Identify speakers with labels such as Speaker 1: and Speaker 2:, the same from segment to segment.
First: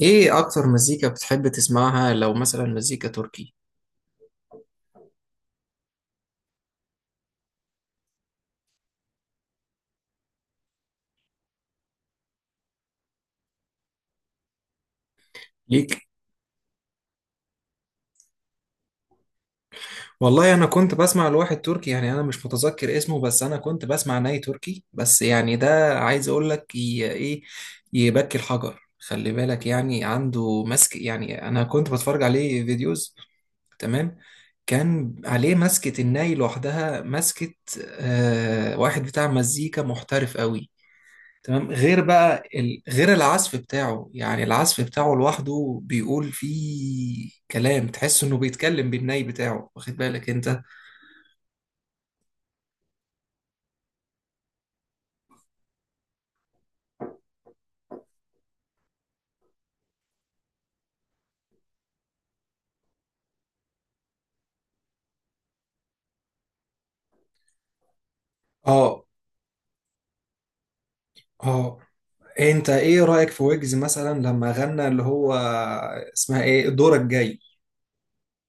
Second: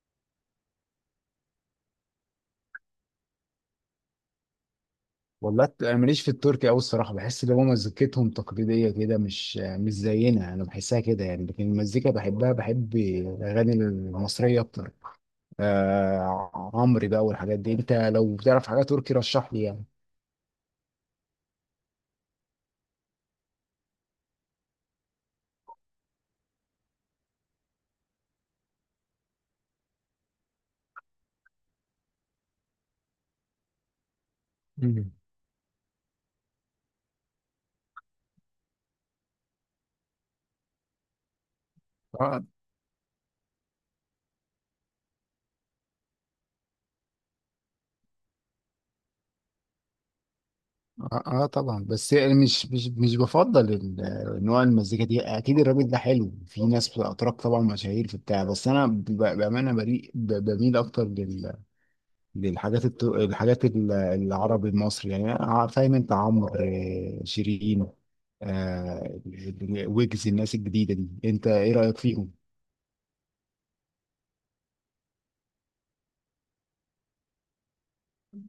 Speaker 1: ايه اكتر مزيكا بتحب تسمعها لو مثلا مزيكا تركي
Speaker 2: والله انا ماليش في التركي قوي الصراحه، بحس ان هو مزيكتهم تقليديه كده، مش زينا، انا بحسها كده يعني، لكن المزيكا بحبها، بحب الاغاني المصريه اكتر.
Speaker 1: ليك؟
Speaker 2: آه عمرو بقى والحاجات دي، انت لو بتعرف حاجه تركي رشح لي يعني.
Speaker 1: والله انا كنت بسمع لواحد تركي، يعني انا مش متذكر اسمه، بس انا كنت بسمع ناي تركي بس، يعني ده عايز اقول لك ايه، يبكي الحجر. خلي بالك، يعني عنده مسك. يعني انا كنت بتفرج عليه فيديوز. تمام.
Speaker 2: مم.
Speaker 1: كان عليه مسكة الناي لوحدها، مسكة. آه، واحد بتاع مزيكا محترف قوي. تمام. غير بقى
Speaker 2: اه
Speaker 1: ال... غير العزف بتاعه، يعني العزف بتاعه لوحده بيقول فيه كلام تحس انه بيتكلم بالناي بتاعه، واخد بالك انت؟
Speaker 2: اه آه طبعا، بس يعني مش بفضل نوع المزيكا دي، اكيد الراجل ده حلو، في ناس بتبقى اتراك طبعا مشاهير في بتاع، بس انا بامانه بريء، بميل اكتر للحاجات الحاجات العربي المصري يعني، آه، فاهم انت عمرو، آه، شيرين،
Speaker 1: اه،
Speaker 2: آه، ويجز، الناس الجديده دي، انت ايه
Speaker 1: اه،
Speaker 2: رايك فيهم؟
Speaker 1: انت ايه رأيك في ويجز مثلا لما غنى اللي هو اسمها ايه؟ دورك جاي.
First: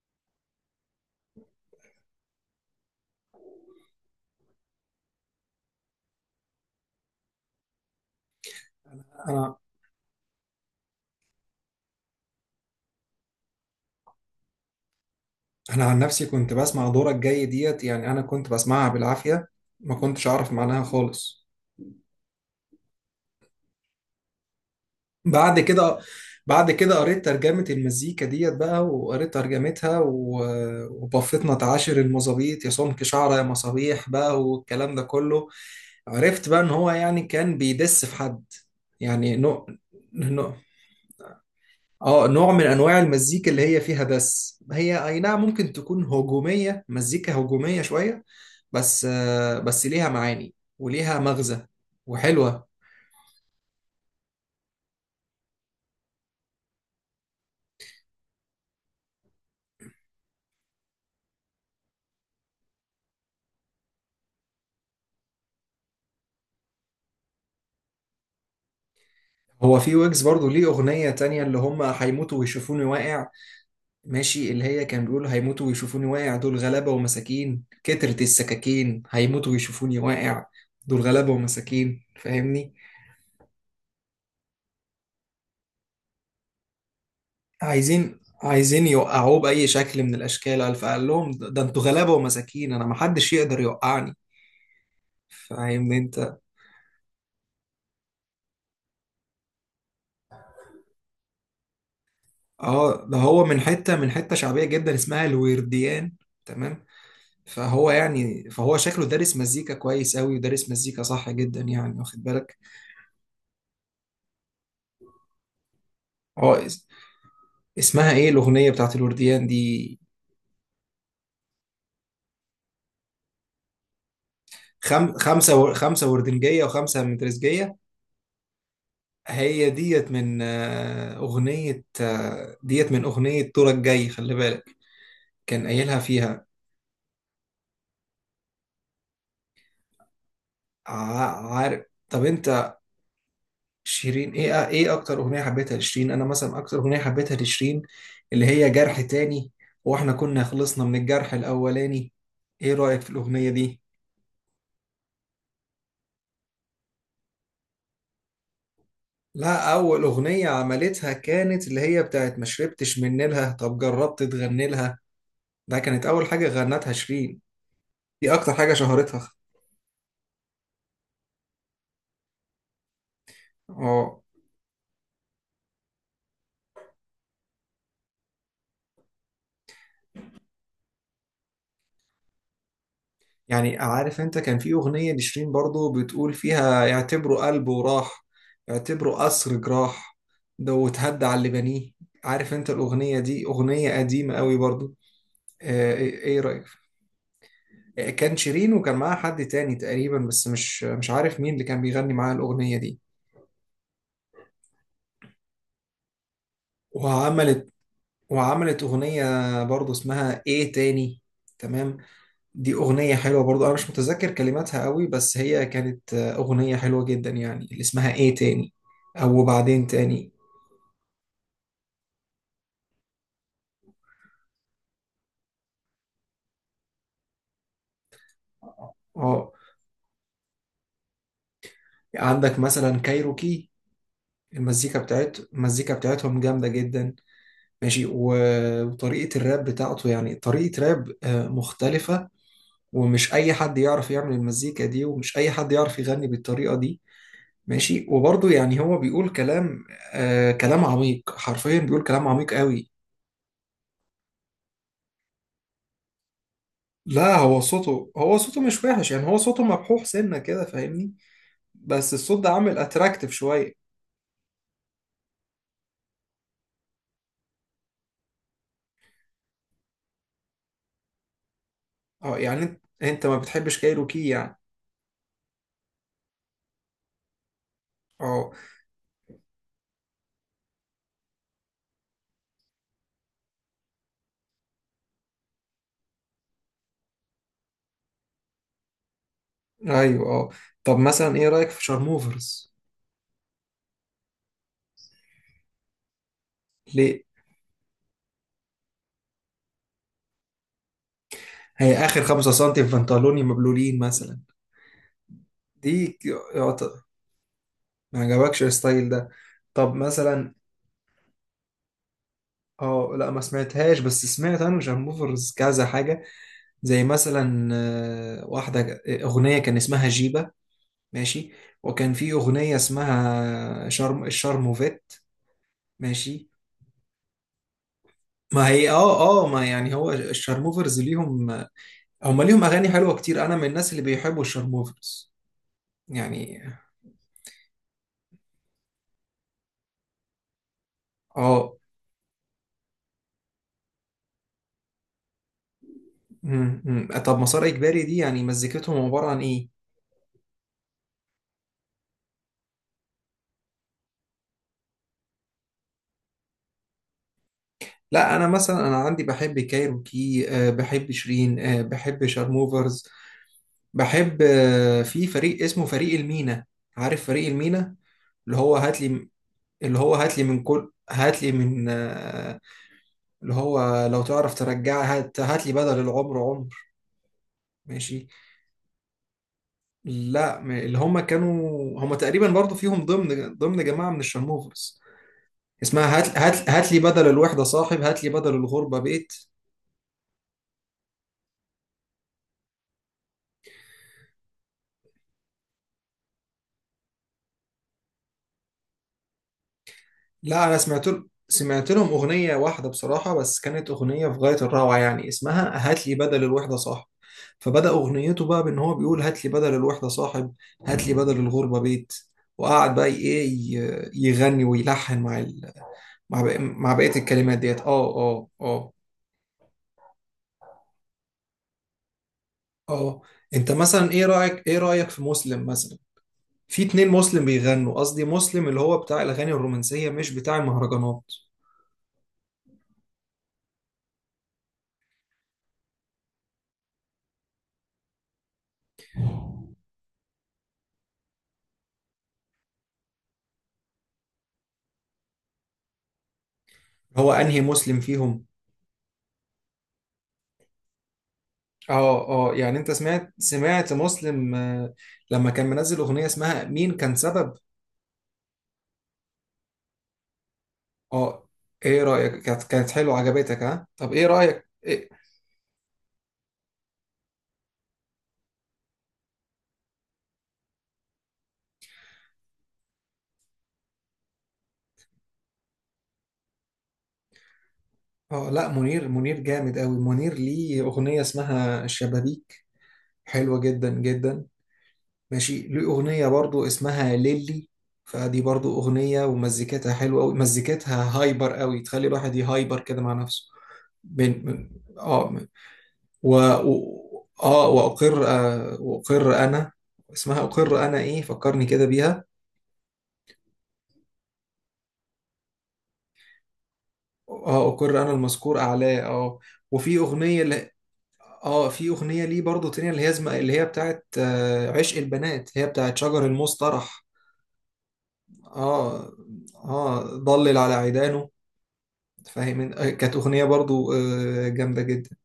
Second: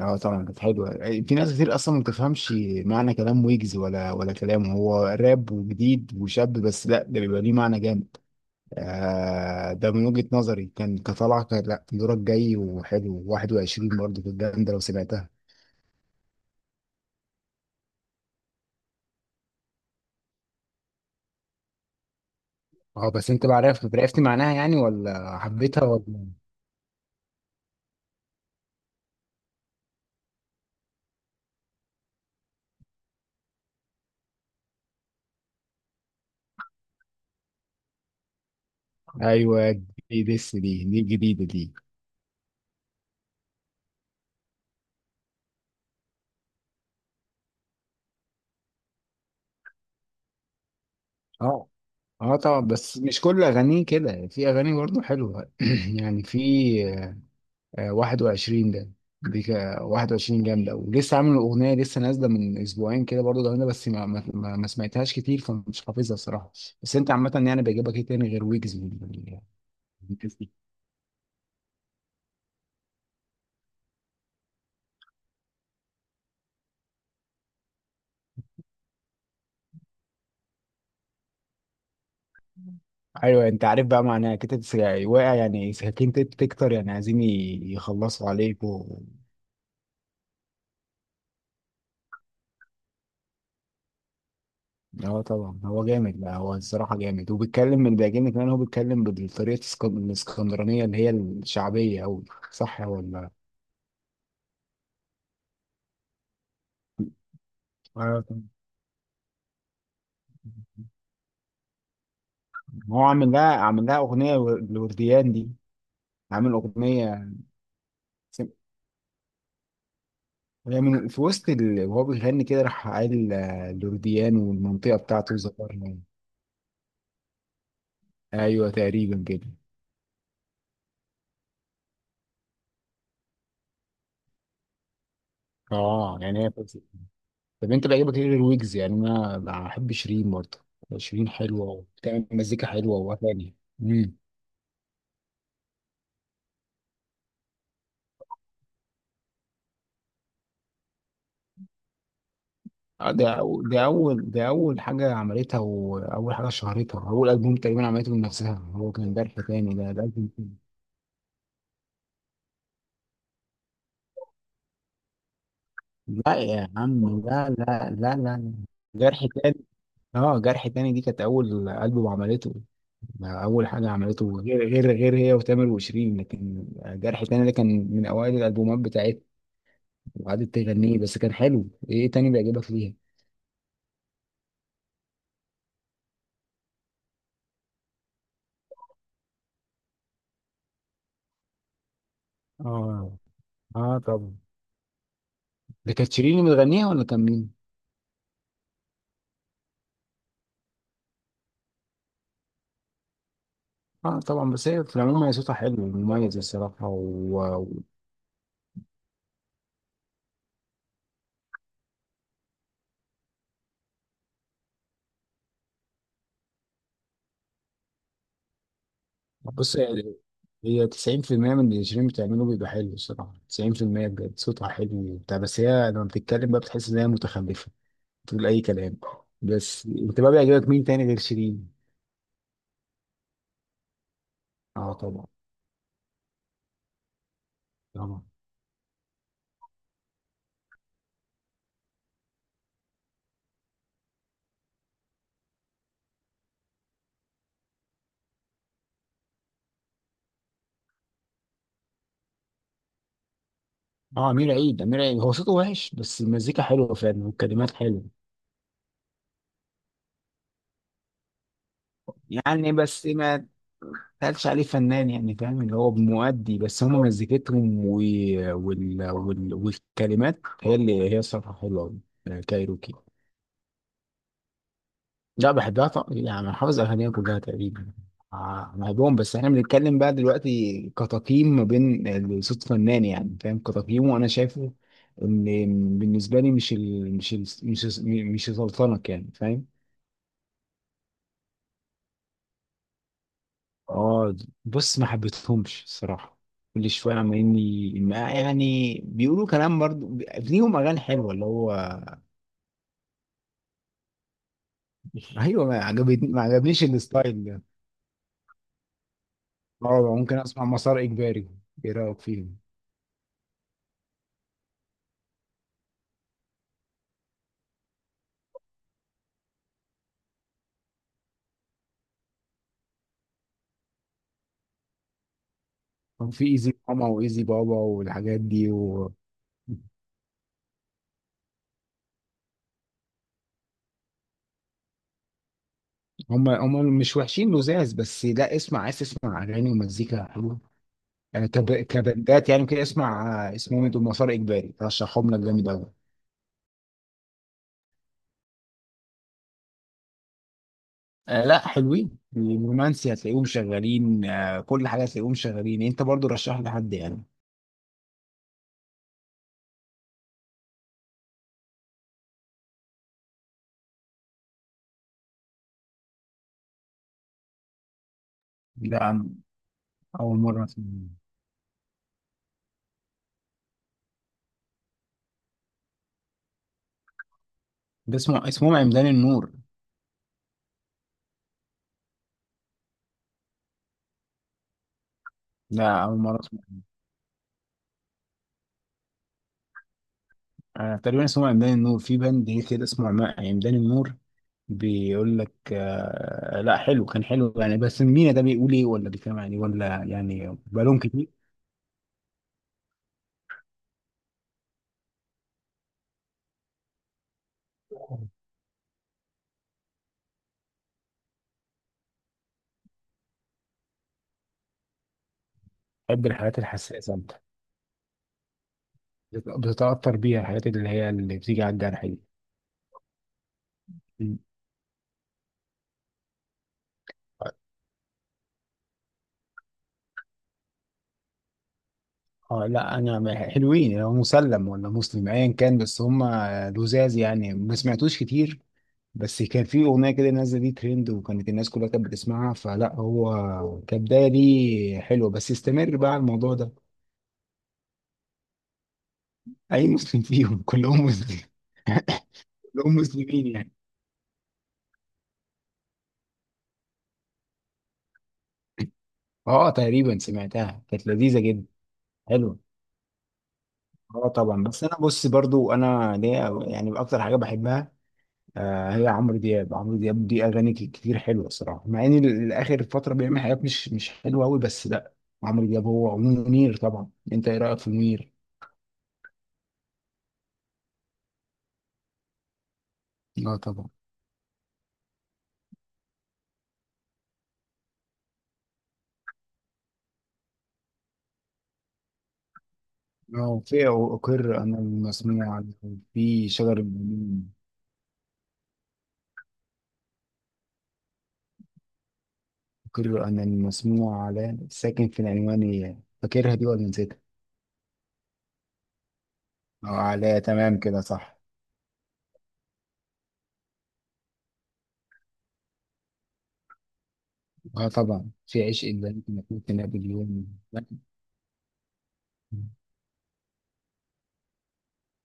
Speaker 2: اه طبعا كانت حلوه. في ناس كتير اصلا ما بتفهمش معنى كلام ويجز، ولا كلامه، هو راب وجديد وشاب بس لا، ده بيبقى ليه معنى جامد.
Speaker 1: انا
Speaker 2: آه ده من وجهه نظري، كان كطلع كان لا دورك جاي وحلو، 21 برضه كانت جامده لو سمعتها.
Speaker 1: انا عن نفسي كنت بسمع دورك جاي ديت، يعني انا كنت بسمعها بالعافية. ما كنتش اعرف معناها خالص.
Speaker 2: اه بس انت بقى عرفت عرفت معناها يعني، ولا
Speaker 1: بعد
Speaker 2: حبيتها
Speaker 1: كده،
Speaker 2: ولا؟
Speaker 1: قريت ترجمة المزيكا ديت بقى وقريت ترجمتها و- وبفتنا تعاشر المظابيط يا سمك شعرة يا مصابيح بقى، والكلام ده كله. عرفت بقى ان هو يعني كان بيدس في حد، يعني
Speaker 2: ايوه جديد
Speaker 1: نوع
Speaker 2: لسه، دي جديده دي.
Speaker 1: اه نوع من انواع المزيكا اللي هي فيها دس، هي اي نعم ممكن تكون هجومية، مزيكا هجومية شوية. بس ليها معاني، وليها مغزى،
Speaker 2: اه اه طبعا،
Speaker 1: وحلوة.
Speaker 2: بس مش كل اغانيه كده، في اغاني برضه حلوه يعني في، آه، 21 ده، دي 21 جامده، ولسه عامل اغنيه لسه نازله من اسبوعين كده برضه جامده، بس ما سمعتهاش كتير فمش حافظها الصراحه. بس انت عامه يعني بيعجبك ايه تاني غير ويجز من
Speaker 1: هو في ويجز
Speaker 2: الناس
Speaker 1: برضو
Speaker 2: دي؟
Speaker 1: ليه أغنية تانية اللي هم هيموتوا ويشوفوني واقع. ماشي، اللي هي كان بيقولوا: هيموتوا ويشوفوني واقع، دول غلابة ومساكين، كترت السكاكين، هيموتوا ويشوفوني واقع، دول غلابة ومساكين. فاهمني؟
Speaker 2: ايوه انت عارف بقى معناها كده. واقع يعني ساكن، تكتر يعني عايزين
Speaker 1: عايزين
Speaker 2: يخلصوا عليك.
Speaker 1: عايزين يوقعوه بأي شكل من الأشكال، فقال لهم: ده انتوا غلابة ومساكين، أنا محدش يقدر يوقعني.
Speaker 2: اه طبعا هو
Speaker 1: فاهمني
Speaker 2: جامد بقى،
Speaker 1: أنت؟
Speaker 2: هو الصراحه جامد وبيتكلم، من بيعجبني كمان هو بيتكلم بالطريقه الاسكندرانيه اللي هي الشعبيه، او صح
Speaker 1: اه، ده
Speaker 2: ولا؟
Speaker 1: هو من حتة شعبية جدا اسمها الورديان. تمام. فهو
Speaker 2: أيوة طبعا.
Speaker 1: يعني فهو شكله دارس مزيكا كويس أوي، ودارس مزيكا صح جدا يعني، واخد بالك؟
Speaker 2: هو عامل لها اغنيه لورديان دي، عامل
Speaker 1: اه،
Speaker 2: اغنيه.
Speaker 1: اسمها ايه
Speaker 2: سم-
Speaker 1: الاغنيه بتاعت الورديان دي؟
Speaker 2: هي من في وسط وهو بيغني كده راح قال، آه، لورديان والمنطقه بتاعته ذكرنا.
Speaker 1: 5 وردنجية وخمسة مترزجية.
Speaker 2: ايوه تقريبا كده.
Speaker 1: هي ديت من آه، أغنية آه، ديت من أغنية دورك جاي، خلي بالك، كان قايلها
Speaker 2: اه يعني
Speaker 1: فيها.
Speaker 2: هي فوزي. طب انت بيعجبك ايه غير ويجز يعني؟ انا بحب شيرين برضه، شيرين حلوه
Speaker 1: عارف. طب
Speaker 2: وبتعمل مزيكا
Speaker 1: أنت،
Speaker 2: حلوه واغاني.
Speaker 1: شيرين إيه، أكتر أغنية حبيتها لشيرين؟ أنا مثلا أكتر أغنية حبيتها لشيرين اللي هي جرح تاني، وإحنا كنا خلصنا من الجرح الأولاني. إيه رأيك في
Speaker 2: آه، ده
Speaker 1: الأغنية دي؟
Speaker 2: ده اول حاجه عملتها، واول حاجه شهرتها، اول البوم تقريبا عملته بنفسها، هو كان جرح
Speaker 1: لا،
Speaker 2: تاني، ده
Speaker 1: أول
Speaker 2: ألبوم
Speaker 1: أغنية
Speaker 2: تاني.
Speaker 1: عملتها كانت اللي هي بتاعت ما شربتش من نيلها طب جربت تغني لها. ده كانت أول
Speaker 2: لا
Speaker 1: حاجة
Speaker 2: يا
Speaker 1: غنتها
Speaker 2: عم،
Speaker 1: شيرين،
Speaker 2: لا لا لا
Speaker 1: دي اكتر
Speaker 2: لا،
Speaker 1: حاجه
Speaker 2: جرح
Speaker 1: شهرتها.
Speaker 2: تاني. اه جرح تاني دي كانت اول البوم عملته، ده اول حاجه
Speaker 1: اه،
Speaker 2: عملته غير هي وتامر وشيرين، لكن جرح تاني ده كان من اوائل الالبومات بتاعتها، وقعدت تغنيه بس كان حلو. ايه تاني بيعجبك فيها؟
Speaker 1: يعني عارف انت، كان في اغنيه لشيرين برضو بتقول فيها: يعتبروا قلبه راح، يعتبروا قصر جراح، ده وتهدى على اللي بنيه. عارف انت
Speaker 2: اه
Speaker 1: الاغنيه دي؟ اغنيه
Speaker 2: اه
Speaker 1: قديمه
Speaker 2: طبعا.
Speaker 1: قوي برضو.
Speaker 2: ده كانت
Speaker 1: ايه،
Speaker 2: شيرين اللي
Speaker 1: رايك؟
Speaker 2: بتغنيها، ولا كان مين؟
Speaker 1: كان شيرين وكان معاها حد تاني تقريبا، بس مش عارف مين اللي كان بيغني معاها الاغنيه دي.
Speaker 2: اه طبعا، بس هي في العموم هي صوتها حلو ومميز الصراحة،
Speaker 1: وعملت وعملت اغنيه برضو اسمها ايه تاني. تمام. دي أغنية حلوة برضو. أنا مش متذكر كلماتها قوي، بس هي كانت أغنية حلوة جدا يعني، اللي اسمها إيه تاني، أو
Speaker 2: وبص،
Speaker 1: وبعدين
Speaker 2: هي
Speaker 1: تاني.
Speaker 2: هي 90% من اللي شيرين بتعمله بيبقى حلو الصراحة، 90% بجد صوتها حلو وبتاع، بس هي لما بتتكلم بقى بتحس إن هي متخلفة، بتقول أي كلام.
Speaker 1: اه،
Speaker 2: بس أنت بقى بيعجبك مين تاني غير شيرين؟
Speaker 1: عندك مثلا كايروكي،
Speaker 2: اه طبعا
Speaker 1: المزيكا بتاعتهم جامدة جدا. ماشي،
Speaker 2: طبعا
Speaker 1: و- وطريقة الراب بتاعته يعني، طريقة راب مختلفة. ومش أي حد يعرف يعمل المزيكا دي، ومش أي حد يعرف يغني بالطريقة دي. ماشي، وبرضه يعني هو بيقول كلام، كلام عميق، حرفيا بيقول كلام عميق قوي.
Speaker 2: اه أمير عيد، أمير عيد هو صوته وحش بس المزيكا حلوة فعلا
Speaker 1: لا، هو
Speaker 2: والكلمات حلوة،
Speaker 1: صوته هو صوته مش وحش يعني، هو صوته مبحوح سنة كده، فاهمني؟ بس الصوت ده
Speaker 2: يعني
Speaker 1: عامل
Speaker 2: بس
Speaker 1: اتراكتيف
Speaker 2: ما
Speaker 1: شوية.
Speaker 2: قالش عليه فنان، يعني فاهم اللي هو مؤدي، بس هم مزيكتهم والكلمات هي اللي هي الصراحة حلوة أوي.
Speaker 1: اه،
Speaker 2: آه،
Speaker 1: يعني انت
Speaker 2: كايروكي،
Speaker 1: انت ما بتحبش كايروكي يعني؟
Speaker 2: لا بحبها طبعا يعني، أنا حافظ أغانيها كلها تقريبا.
Speaker 1: اه.
Speaker 2: آه، بحبهم، بس احنا بنتكلم بقى دلوقتي كتقييم ما بين صوت فنان، يعني فاهم كتقييمه، وأنا شايفه إن بالنسبة لي مش ال... مش ال... مش مش سلطنة، يعني فاهم.
Speaker 1: ايوه. اه. طب مثلا ايه رأيك في شارموفرز؟
Speaker 2: اه بص، ما حبيتهمش الصراحه، كل شويه
Speaker 1: ليه؟
Speaker 2: عمالين يعني بيقولوا كلام، برضه ليهم اغاني حلوه اللي هو.
Speaker 1: هي اخر 5 سنتي في بنطلوني مبلولين مثلا.
Speaker 2: ايوه ما
Speaker 1: دي ك-
Speaker 2: عجبتني، ما
Speaker 1: يعت-
Speaker 2: عجبنيش الستايل ده.
Speaker 1: ما عجبكش الستايل ده؟ طب
Speaker 2: اه ممكن
Speaker 1: مثلا،
Speaker 2: اسمع مسار اجباري، ايه رايك فيهم؟
Speaker 1: اه لا، ما سمعتهاش، بس سمعت انا شارموفرز كذا حاجة، زي مثلا واحدة، اغنية كان اسمها جيبة. ماشي. وكان في أغنية اسمها شرم الشرموفيت.
Speaker 2: كان في
Speaker 1: ماشي.
Speaker 2: ايزي ماما وايزي بابا والحاجات
Speaker 1: ما
Speaker 2: دي
Speaker 1: هي،
Speaker 2: و...
Speaker 1: ما يعني هو الشارموفرز ليهم، هم ليهم اغاني حلوه كتير، انا من الناس اللي بيحبوا الشارموفرز
Speaker 2: هم
Speaker 1: يعني.
Speaker 2: هم مش وحشين لزاز، بس لا اسمع، عايز تسمع اغاني ومزيكا حلوه يعني،
Speaker 1: اه.
Speaker 2: كبندات يعني كده، اسمع، آه، اسمهم إيه دول، مسار اجباري، رشحهم لك جامد قوي.
Speaker 1: مم، مم. طب مسار اجباري دي يعني مزيكتهم عباره عن ايه؟
Speaker 2: آه لا حلوين، الرومانسي هتلاقيهم شغالين، آه كل حاجه هتلاقيهم شغالين. انت برضو رشح لحد يعني.
Speaker 1: لا، انا مثلا عندي بحب كايروكي، بحب شيرين، بحب شارموفرز، بحب، في فريق اسمه فريق المينا. عارف فريق المينا؟ اللي هو
Speaker 2: ده
Speaker 1: هات لي،
Speaker 2: عن-
Speaker 1: اللي هو هات
Speaker 2: اول
Speaker 1: لي من
Speaker 2: مره
Speaker 1: كل،
Speaker 2: اسمع.
Speaker 1: هات لي من آه، اللي هو لو تعرف ترجعها، هات لي بدل العمر عمر.
Speaker 2: ده
Speaker 1: ماشي.
Speaker 2: اسمهم عمدان النور.
Speaker 1: لا، اللي هم كانوا، هم تقريبا برضو فيهم، ضمن جماعة من الشرموفرز.
Speaker 2: لا
Speaker 1: اسمها
Speaker 2: اول
Speaker 1: هات
Speaker 2: مره اسمع.
Speaker 1: هات هات لي بدل الوحدة صاحب، هات لي بدل الغربة بيت.
Speaker 2: آه تقريبا اسمهم عمدان النور، في بند هي كده اسمه عمدان النور، بيقول لك، آه لا حلو كان حلو يعني، بس مين ده، بيقول ايه، ولا بيتكلم عن ايه، ولا يعني
Speaker 1: لا، انا
Speaker 2: بقالهم
Speaker 1: سمعت ل-
Speaker 2: كتير.
Speaker 1: سمعت لهم اغنيه واحده بصراحه، بس كانت اغنيه في غايه الروعه يعني، اسمها هات لي بدل الوحده صاحب. فبدا اغنيته بقى بان هو بيقول: هات لي بدل الوحده صاحب، هات لي بدل الغربه بيت. وقعد بقى ايه، يغني ويلحن مع
Speaker 2: بحب الحاجات الحساسه
Speaker 1: بقيه
Speaker 2: انت،
Speaker 1: الكلمات ديت. اه
Speaker 2: بتتاثر بيها الحاجات اللي هي اللي بتيجي على الجرح
Speaker 1: اه، انت مثلا ايه
Speaker 2: دي.
Speaker 1: رايك ايه رايك في مسلم مثلا؟ في 2 مسلم بيغنوا، قصدي مسلم اللي هو بتاع الاغاني الرومانسيه، مش بتاع المهرجانات.
Speaker 2: اه لا انا حلوين، لو مسلم ولا مسلم ايا كان، بس هم لزاز يعني ما سمعتوش كتير، بس كان في اغنيه كده نازله دي ترند، وكانت الناس كلها كانت بتسمعها، فلا هو كبدايه دي حلوه بس استمر بقى على الموضوع ده.
Speaker 1: هو انهي مسلم فيهم؟
Speaker 2: اي مسلم فيهم، كلهم مسلم
Speaker 1: اه، اه، يعني انت
Speaker 2: كلهم
Speaker 1: سمعت
Speaker 2: مسلمين يعني.
Speaker 1: سمعت مسلم لما كان منزل اغنية اسمها مين كان سبب.
Speaker 2: اه تقريبا سمعتها كانت لذيذه
Speaker 1: اه،
Speaker 2: جدا.
Speaker 1: ايه رأيك؟
Speaker 2: حلوه
Speaker 1: كانت حلوة عجبتك، ها؟ طب ايه
Speaker 2: اه طبعا،
Speaker 1: رأيك
Speaker 2: بس انا
Speaker 1: إيه؟
Speaker 2: بص برضو، انا ليا يعني اكتر حاجه بحبها، آه، هي عمرو دياب. عمرو دياب دي اغاني كتير حلوه الصراحه، مع ان الاخر فتره بيعمل حاجات مش حلوه قوي بس لا. عمرو دياب هو منير طبعا. انت ايه رايك في منير؟
Speaker 1: اه لا، منير جامد قوي، منير ليه اغنية اسمها الشبابيك،
Speaker 2: اه
Speaker 1: حلوة جدا
Speaker 2: طبعا.
Speaker 1: جدا. ماشي، ليه اغنية برضو اسمها ليلي، فدي برضو اغنية ومزيكتها حلوة قوي، مزيكتها هايبر قوي، تخلي الواحد يهايبر كده مع نفسه.
Speaker 2: اه في
Speaker 1: بين
Speaker 2: اقر
Speaker 1: من-
Speaker 2: انا
Speaker 1: اه
Speaker 2: المسموع على،
Speaker 1: و...
Speaker 2: في شجر
Speaker 1: و...
Speaker 2: المؤمنين،
Speaker 1: اه، واقر انا. اسمها اقر انا ايه فكرني كده بيها.
Speaker 2: اقر انا المسموع على ساكن في العنوان، فاكرها دي ولا نسيتها؟
Speaker 1: اه، اقر انا المذكور اعلاه. اه.
Speaker 2: اه
Speaker 1: وفي
Speaker 2: على
Speaker 1: اغنيه
Speaker 2: تمام كده صح.
Speaker 1: اه، في اغنيه ليه برضو تانية اللي هي بتاعت عشق البنات، هي بتاعت شجر المصطرح.
Speaker 2: اه طبعا، في عشق
Speaker 1: اه،
Speaker 2: اللي ممكن يكون في
Speaker 1: اه،
Speaker 2: نابليون.
Speaker 1: ضلل على عيدانه، فاهم؟ كانت اغنيه برضو جامده جدا.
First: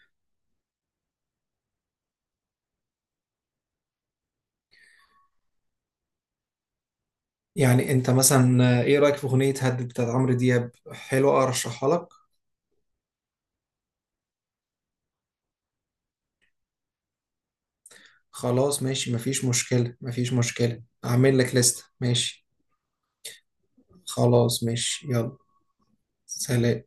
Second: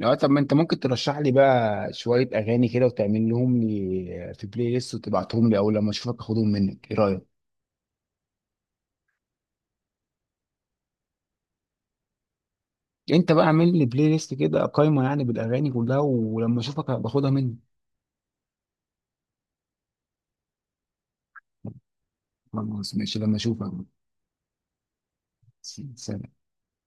Speaker 2: اه طب ما انت ممكن ترشح لي بقى شوية اغاني كده، وتعمل لهم لي في بلاي ليست وتبعتهم لي، او لما اشوفك اخدهم منك، ايه رأيك؟
Speaker 1: يعني انت مثلا، ايه رايك في اغنيه هدد بتاعت عمرو دياب؟ حلوه، ارشحها لك.
Speaker 2: انت بقى اعمل لي بلاي ليست كده، قايمة يعني بالاغاني كلها، ولما اشوفك باخدها منك.
Speaker 1: خلاص ماشي، مفيش مشكلة، مفيش مشكلة، أعمل لك لستة، ماشي.
Speaker 2: خلاص ماشي لما اشوفك.
Speaker 1: خلاص ماشي، يلا.
Speaker 2: سلام.
Speaker 1: سلام.